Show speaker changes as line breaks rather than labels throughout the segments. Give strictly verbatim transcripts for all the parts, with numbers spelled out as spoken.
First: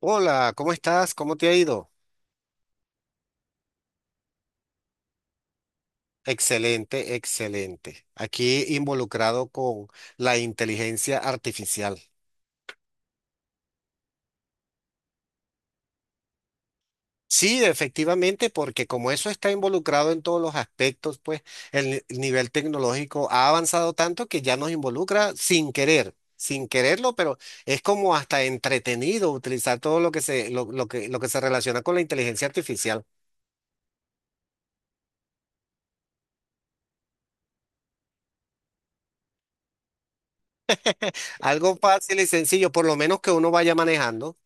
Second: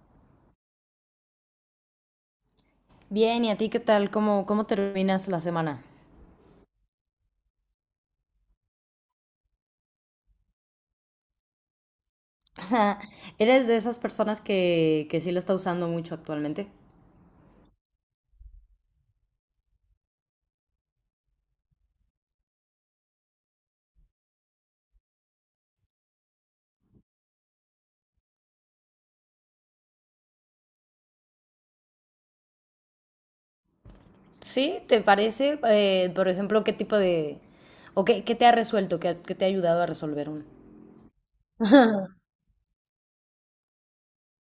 Hola, ¿cómo estás? ¿Cómo te ha ido?
Bien, ¿y a ti qué tal? ¿Cómo, cómo terminas la semana?
Excelente, excelente. Aquí involucrado con la inteligencia artificial.
¿Eres de esas personas que, que sí lo está usando mucho actualmente?
Sí, efectivamente, porque como eso está involucrado en todos los aspectos, pues el ni- el nivel tecnológico ha avanzado tanto que ya nos involucra sin querer, sin quererlo, pero es como hasta entretenido utilizar todo lo que se, lo, lo que, lo que se relaciona con la inteligencia artificial.
¿Sí? ¿Te parece? Eh, por ejemplo, ¿qué tipo de... o qué, qué te ha resuelto? ¿Qué, qué te ha ayudado a resolver uno?
Algo fácil y sencillo, por lo menos que uno vaya manejando.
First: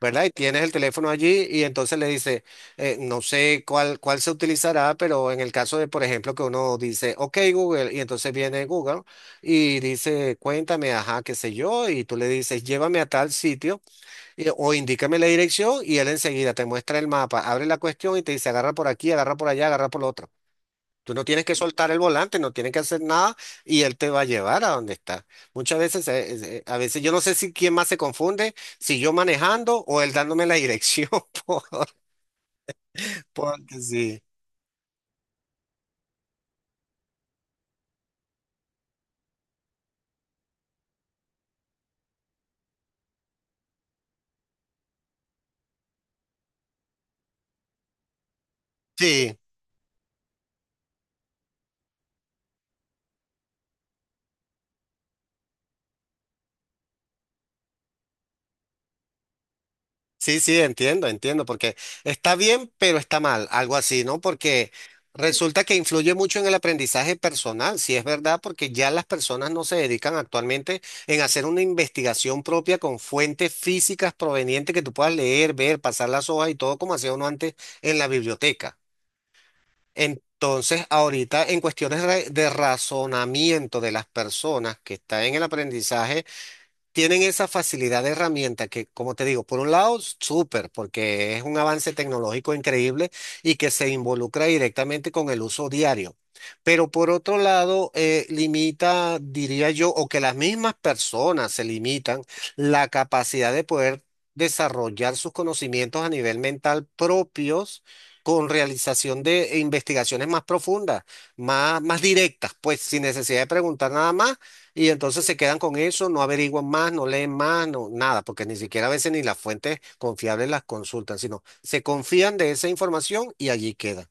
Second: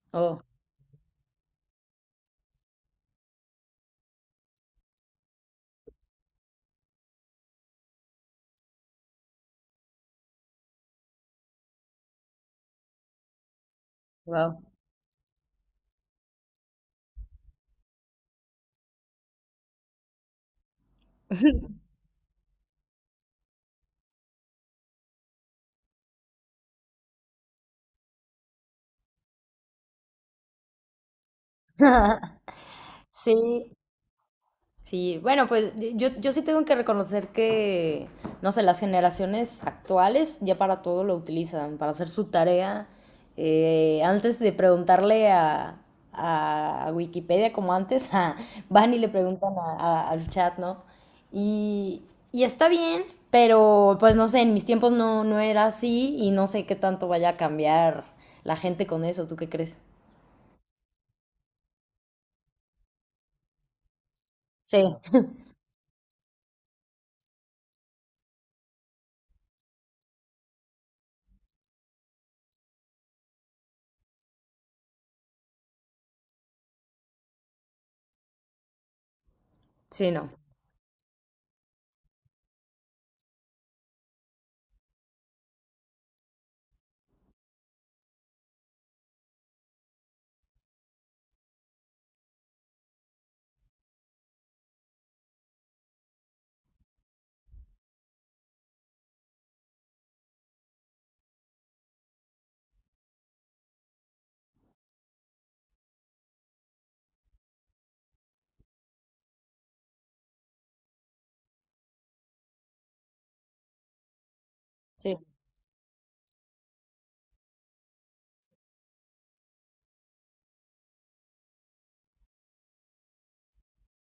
¿Verdad? Y
Oh,
tienes el teléfono allí y entonces le dice, eh, no sé cuál, cuál se utilizará, pero en el caso de, por ejemplo, que uno dice, ok, Google, y entonces viene Google y dice, cuéntame, ajá, qué sé yo, y tú le dices, llévame a tal sitio y-
wow.
o indícame la dirección y él enseguida te muestra el mapa, abre la cuestión y te dice, agarra por aquí, agarra por allá, agarra por lo otro. Tú no tienes que soltar el volante, no tienes que hacer nada y él te va a llevar a donde está. Muchas veces, eh, es- eh, a veces yo no sé si quién más se confunde, si yo manejando o él dándome la dirección, por-
Sí.
porque sí.
Sí, bueno, pues yo, yo sí tengo que reconocer que, no sé, las generaciones actuales ya para todo lo utilizan, para hacer su tarea. Eh, antes de preguntarle a, a Wikipedia como antes, ah, van y le
Sí.
preguntan a- a- al chat, ¿no? Y, y está bien, pero pues no sé, en mis tiempos no, no era así y no sé qué tanto vaya a cambiar la gente con eso, ¿tú qué crees?
Sí, sí, entiendo, entiendo, porque está bien, pero está mal, algo así, ¿no? Porque
Sí,
resulta que influye mucho en el aprendizaje personal, si es verdad, porque ya las personas no se dedican actualmente en hacer una investigación propia con fuentes físicas provenientes que tú puedas leer, ver, pasar las hojas y todo como hacía uno antes en la biblioteca.
sí, no.
Entonces, ahorita en cuestiones re- de razonamiento de las personas que están en el aprendizaje, tienen esa facilidad de herramienta que, como te digo, por un lado, súper, porque es un avance tecnológico increíble y que se involucra directamente con el uso diario. Pero por otro lado, eh, limita, diría yo, o que las mismas personas se limitan la capacidad de poder desarrollar sus conocimientos a nivel mental propios con realización de investigaciones más profundas, más, más directas, pues sin necesidad de preguntar nada más y
Sí.
entonces se quedan con eso, no averiguan más, no leen más, no, nada, porque ni siquiera a veces ni las fuentes confiables las consultan, sino se confían de esa información y allí queda.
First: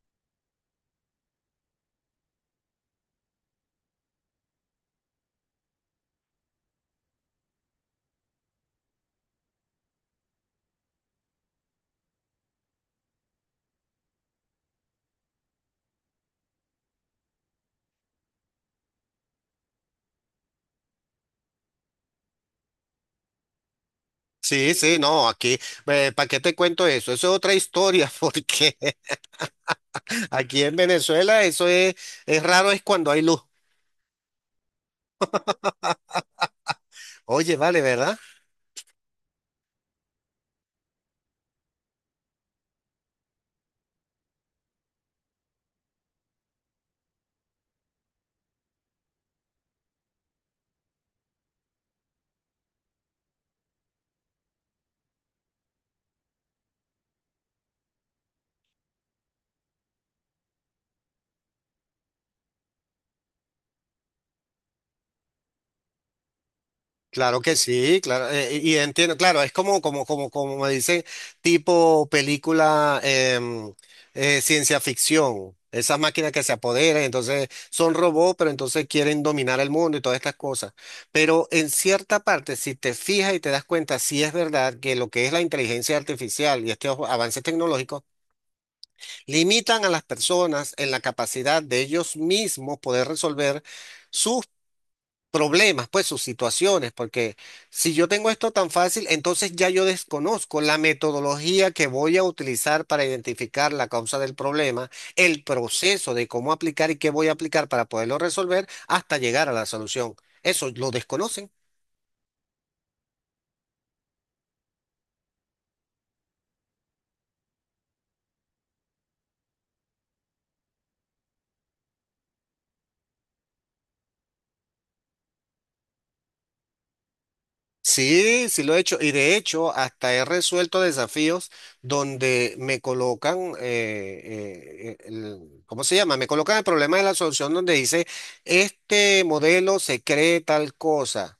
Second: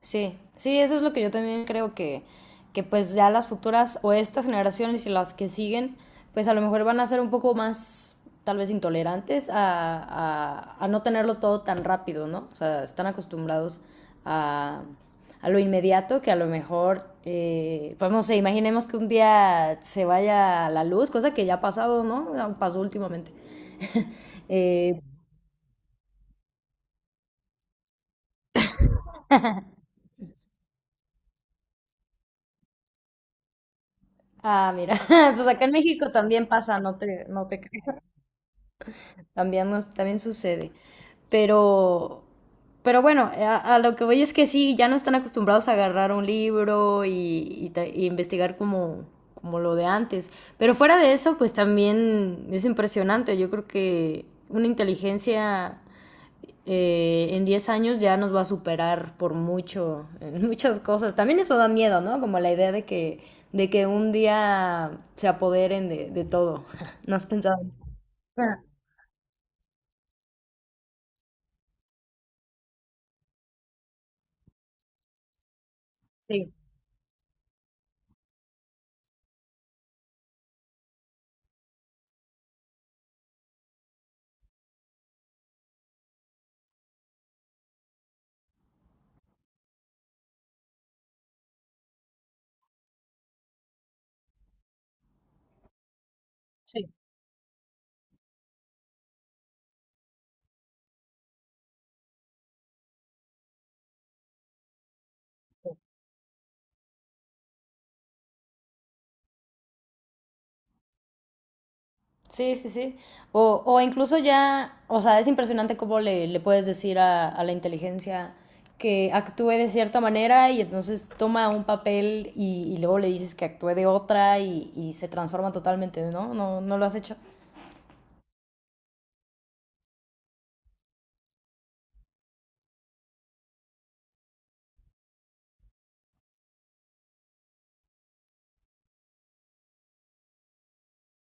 Sí, sí, eso es lo que yo también creo que, que pues ya las futuras o estas generaciones y las que siguen, pues a lo mejor van a ser un poco más tal vez intolerantes a, a, a no tenerlo todo tan rápido, ¿no? O sea, están acostumbrados a, a lo inmediato que a lo mejor, eh, pues no sé, imaginemos que un día se vaya la luz, cosa que ya ha pasado, ¿no? Pasó últimamente.
Sí, sí,
Eh,
no, aquí, ¿para qué te cuento eso? Eso es otra historia, porque aquí en Venezuela eso es, es raro, es cuando hay luz.
ah, Mira, pues acá en México también pasa, no te, no
Oye,
te
vale,
creas.
¿verdad?
También, nos- también sucede. Pero, pero bueno, a, a lo que voy es que sí, ya no están acostumbrados a agarrar un libro y, y ta- y investigar como, como lo de antes. Pero fuera de eso, pues también es impresionante. Yo creo que una inteligencia eh, en diez años ya nos va a superar por mucho, en muchas cosas. También eso da miedo, ¿no? Como la idea de que, de que un día se apoderen de, de todo. ¿No has
Claro que
pensado en eso?
sí, claro, eh,
Ah,
y y entiendo, claro, es como, como, como, como me dicen, tipo película em, eh, ciencia ficción, esas máquinas que se
sí.
apoderan, entonces son robots, pero entonces quieren dominar el mundo y todas estas cosas. Pero en cierta parte, si te fijas y te das cuenta, sí es verdad que lo que es la inteligencia artificial y estos avances tecnológicos limitan a las personas en la capacidad de ellos mismos poder resolver sus problemas, pues sus
Sí.
situaciones, porque si yo tengo esto tan fácil, entonces ya yo desconozco la metodología que voy a utilizar para identificar la causa del problema, el proceso de cómo aplicar y qué voy a aplicar para poderlo resolver hasta llegar a la solución. Eso lo desconocen.
Sí, sí, sí. O, o incluso ya, o sea, es impresionante cómo le, le puedes decir a, a la inteligencia que actúe de cierta manera y entonces toma un papel y, y luego le dices que actúe de otra y, y se transforma totalmente, ¿no? ¿No, no lo has hecho?
Sí, sí lo he hecho. Y de hecho, hasta he resuelto desafíos donde me colocan, eh, eh, el- ¿cómo se llama? Me colocan el problema de la solución donde dice, este modelo se cree tal cosa.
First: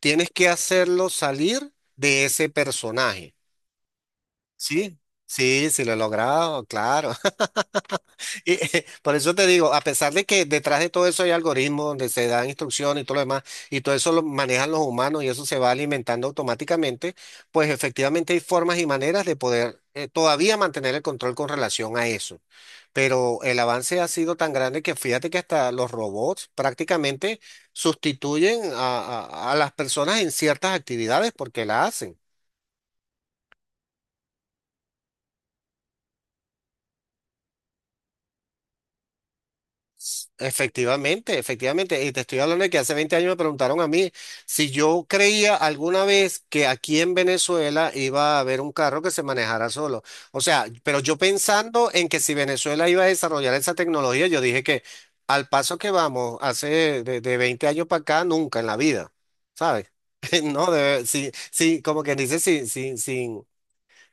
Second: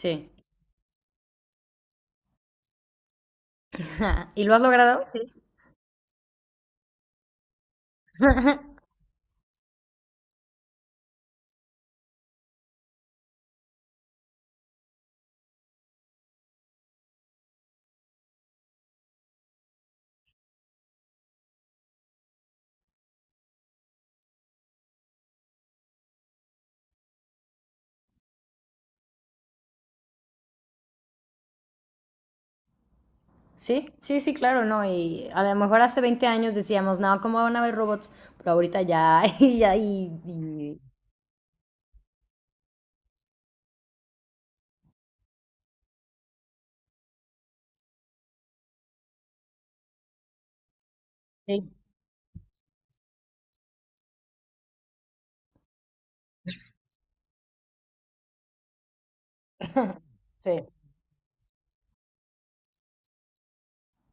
Tienes que hacerlo salir de ese personaje.
¿Y lo has
Sí,
logrado? Sí.
sí, sí lo he logrado, claro. Y, por eso te digo, a pesar de que detrás de todo eso hay algoritmos donde se dan instrucciones y todo lo demás, y todo eso lo manejan los humanos y eso se va alimentando automáticamente, pues efectivamente hay formas y maneras de poder eh, todavía mantener el control con relación a eso. Pero el avance ha sido tan grande que fíjate que hasta los robots prácticamente sustituyen a, a a las personas en ciertas actividades porque la hacen.
Sí, sí, sí, claro, ¿no? Y a lo mejor hace veinte años decíamos, no, ¿cómo van a haber robots? Pero ahorita ya, y ya, y, y-
Efectivamente, efectivamente. Y te estoy hablando de que hace veinte años me preguntaron a mí si yo creía alguna vez que aquí en Venezuela iba a haber un carro que se manejara solo. O sea, pero yo
sí,
pensando en que si Venezuela iba a desarrollar esa tecnología, yo dije que al paso que vamos, hace de, de veinte años para acá, nunca en la vida, ¿sabes?
sí,
No, de, sí, sí, como que dice, sin, sin, sin,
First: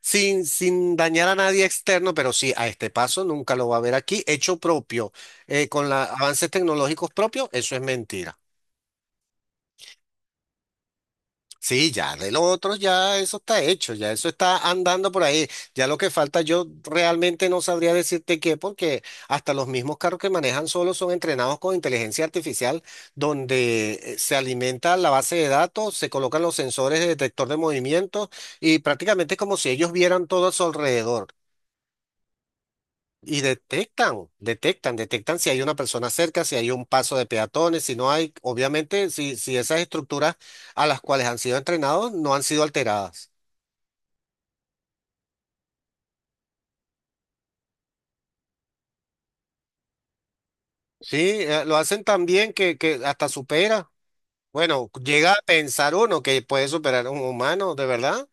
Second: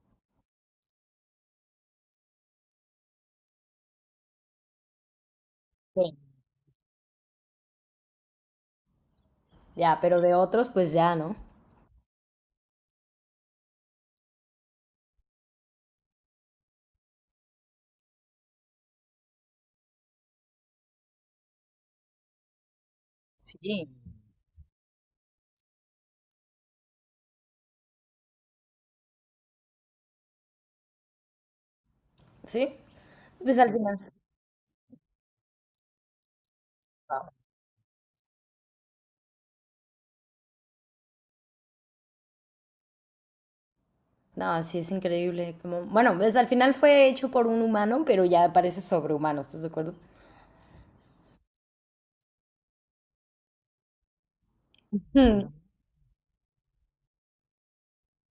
sin, sin dañar a nadie externo, pero sí, a este paso nunca lo va a ver aquí, hecho propio, eh, con los
sí,
avances tecnológicos propios, eso es mentira.
ya, pero de otros, pues ya, ¿no?
Sí, ya de los otros ya eso está hecho, ya eso está andando por ahí. Ya lo que falta yo realmente no sabría decirte qué, porque hasta los mismos carros que manejan solos son entrenados con inteligencia artificial,
Sí.
donde eh, se alimenta la base de datos, se colocan los sensores de detector de movimientos y prácticamente es como si ellos vieran todo a su alrededor.
¿Sí?
Y
Pues al final.
detectan, detectan, detectan si hay una persona cerca, si hay un paso de peatones, si no hay, obviamente, si, si esas estructuras a las cuales han sido entrenados no han sido alteradas.
No, sí, es increíble. Como, bueno, pues al final fue hecho por un humano, pero ya parece sobrehumano, ¿estás de acuerdo?
Sí, eh, lo hacen tan bien que, que hasta supera. Bueno, llega a
Hmm.
pensar uno que puede superar a un humano, ¿de verdad?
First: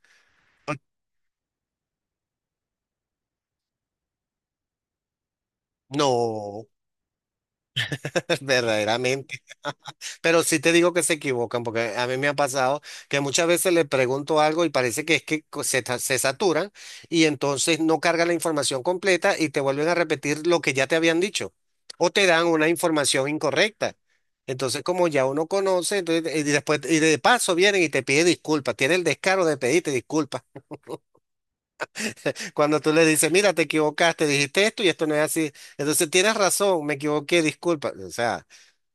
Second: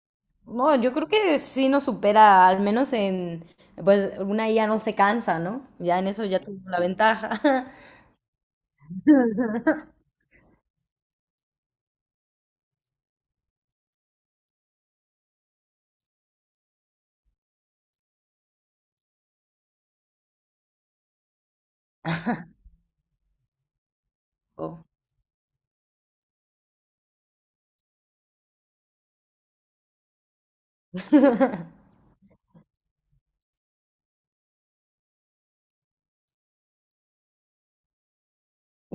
No, yo creo que sí nos supera, al menos en, pues una I A no se cansa, ¿no? Ya en eso ya
No.
tuvo la ventaja.
Verdaderamente. Pero sí te digo que se equivocan, porque a mí me ha pasado que muchas veces le pregunto algo y parece que es que co- se, ta- se saturan y entonces no cargan la información completa y te vuelven a repetir lo que ya te habían dicho o te dan una información incorrecta. Entonces,
Oh,
como ya uno conoce, entonces, y después, y de paso vienen y te piden disculpas, tiene el descaro de pedirte disculpas. Cuando tú le dices, mira, te equivocaste, dijiste esto y esto no es así. Entonces, tienes razón, me equivoqué, disculpa. O sea.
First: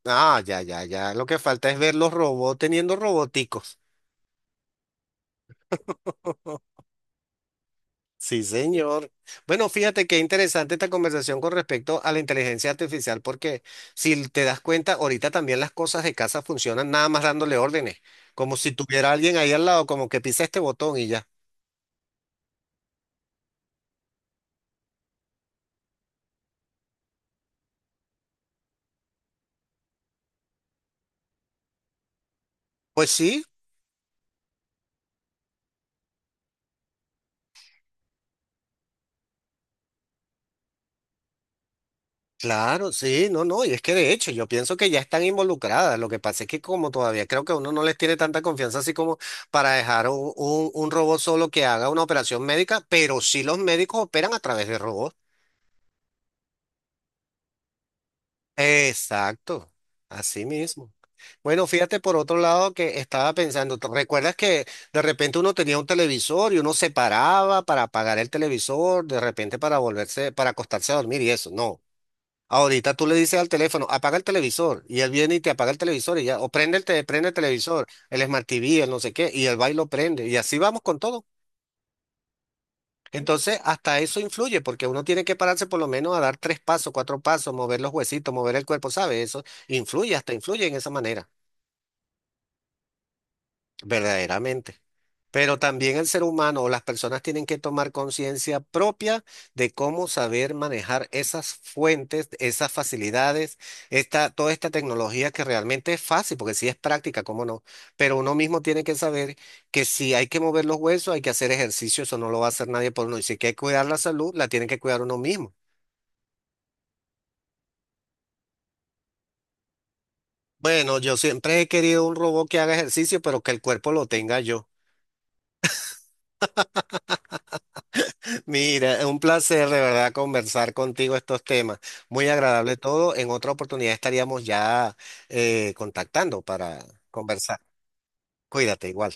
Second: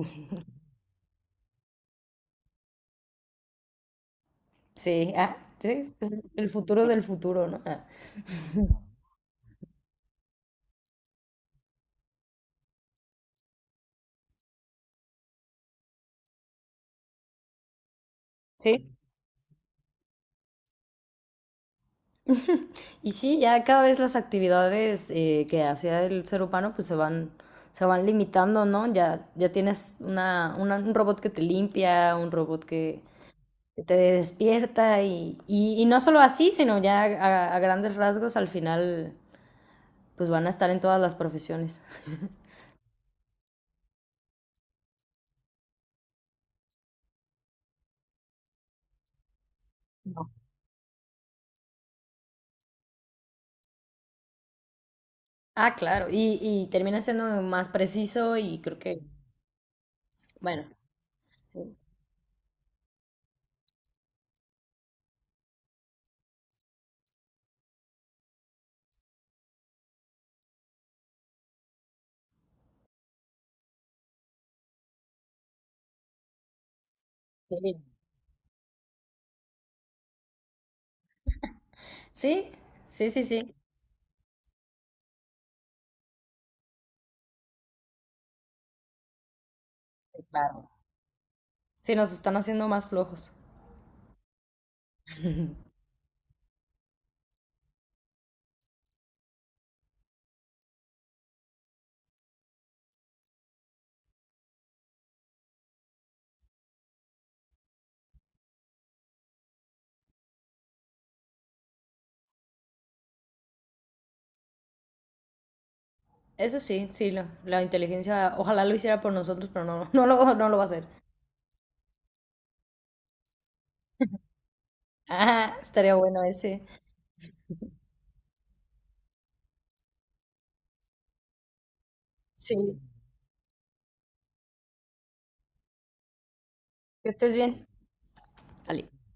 Ah, ya, ya, ya. Lo que falta es ver los robots teniendo roboticos.
sí, ah, sí, es el futuro del futuro, ¿no? Ah,
Sí, señor. Bueno, fíjate qué interesante esta conversación con respecto a la inteligencia artificial, porque si te das cuenta, ahorita también las cosas de casa funcionan nada más dándole órdenes, como si
sí.
tuviera alguien ahí al lado, como que pisa este botón y ya.
Y sí, ya cada vez las actividades eh, que hacía el ser humano pues se van, se van limitando, ¿no? Ya, ya tienes una, una- un robot que te limpia, un robot que,
Pues sí.
que te despierta y, y, y no solo así, sino ya a, a grandes rasgos al final pues van a estar en todas las profesiones.
Claro, sí, no, no, y es que de hecho yo pienso que ya están involucradas. Lo que pasa es que como todavía creo que uno no les tiene tanta confianza así como para dejar
No.
un, un- un robot solo que haga una operación médica, pero sí los médicos operan a través de robots.
Ah, claro, y, y termina siendo más preciso y creo que,
Exacto, así
bueno,
mismo. Bueno,
sí,
fíjate por otro lado que estaba pensando, ¿te ¿recuerdas que de repente uno tenía un televisor y uno se paraba para apagar el televisor, de repente para volverse, para acostarse a dormir y eso? No. Ahorita tú le dices al teléfono, apaga el televisor, y él viene y te apaga el televisor, y ya, o prende el, te- prende el televisor, el Smart T V, el no sé qué, y el baile lo prende, y así vamos con todo.
sí, sí, sí, sí.
Entonces, hasta eso influye, porque uno tiene que pararse por lo menos a dar tres pasos, cuatro pasos, mover los huesitos, mover el cuerpo, ¿sabes? Eso influye, hasta influye
Claro.
en esa manera.
Sí, nos están haciendo más flojos.
Verdaderamente. Pero también el ser humano o las personas tienen que tomar conciencia propia de cómo saber manejar esas fuentes, esas facilidades, esta, toda esta tecnología que realmente es fácil, porque sí es práctica, cómo no. Pero uno mismo tiene que saber que si hay que mover los huesos, hay que hacer ejercicio, eso no lo va a hacer nadie por uno. Y si hay que cuidar la salud, la tiene que cuidar uno mismo.
Eso sí, sí, lo- la inteligencia, ojalá lo hiciera por nosotros, pero no, no lo, no lo va a hacer.
Bueno, yo siempre he querido un robot que haga ejercicio, pero que el cuerpo lo tenga yo.
Ah, estaría bueno ese.
Mira, un placer de verdad conversar contigo estos temas. Muy
Sí,
agradable todo. En otra oportunidad estaríamos ya eh, contactando para
que estés
conversar.
bien. Ali.
Cuídate igual.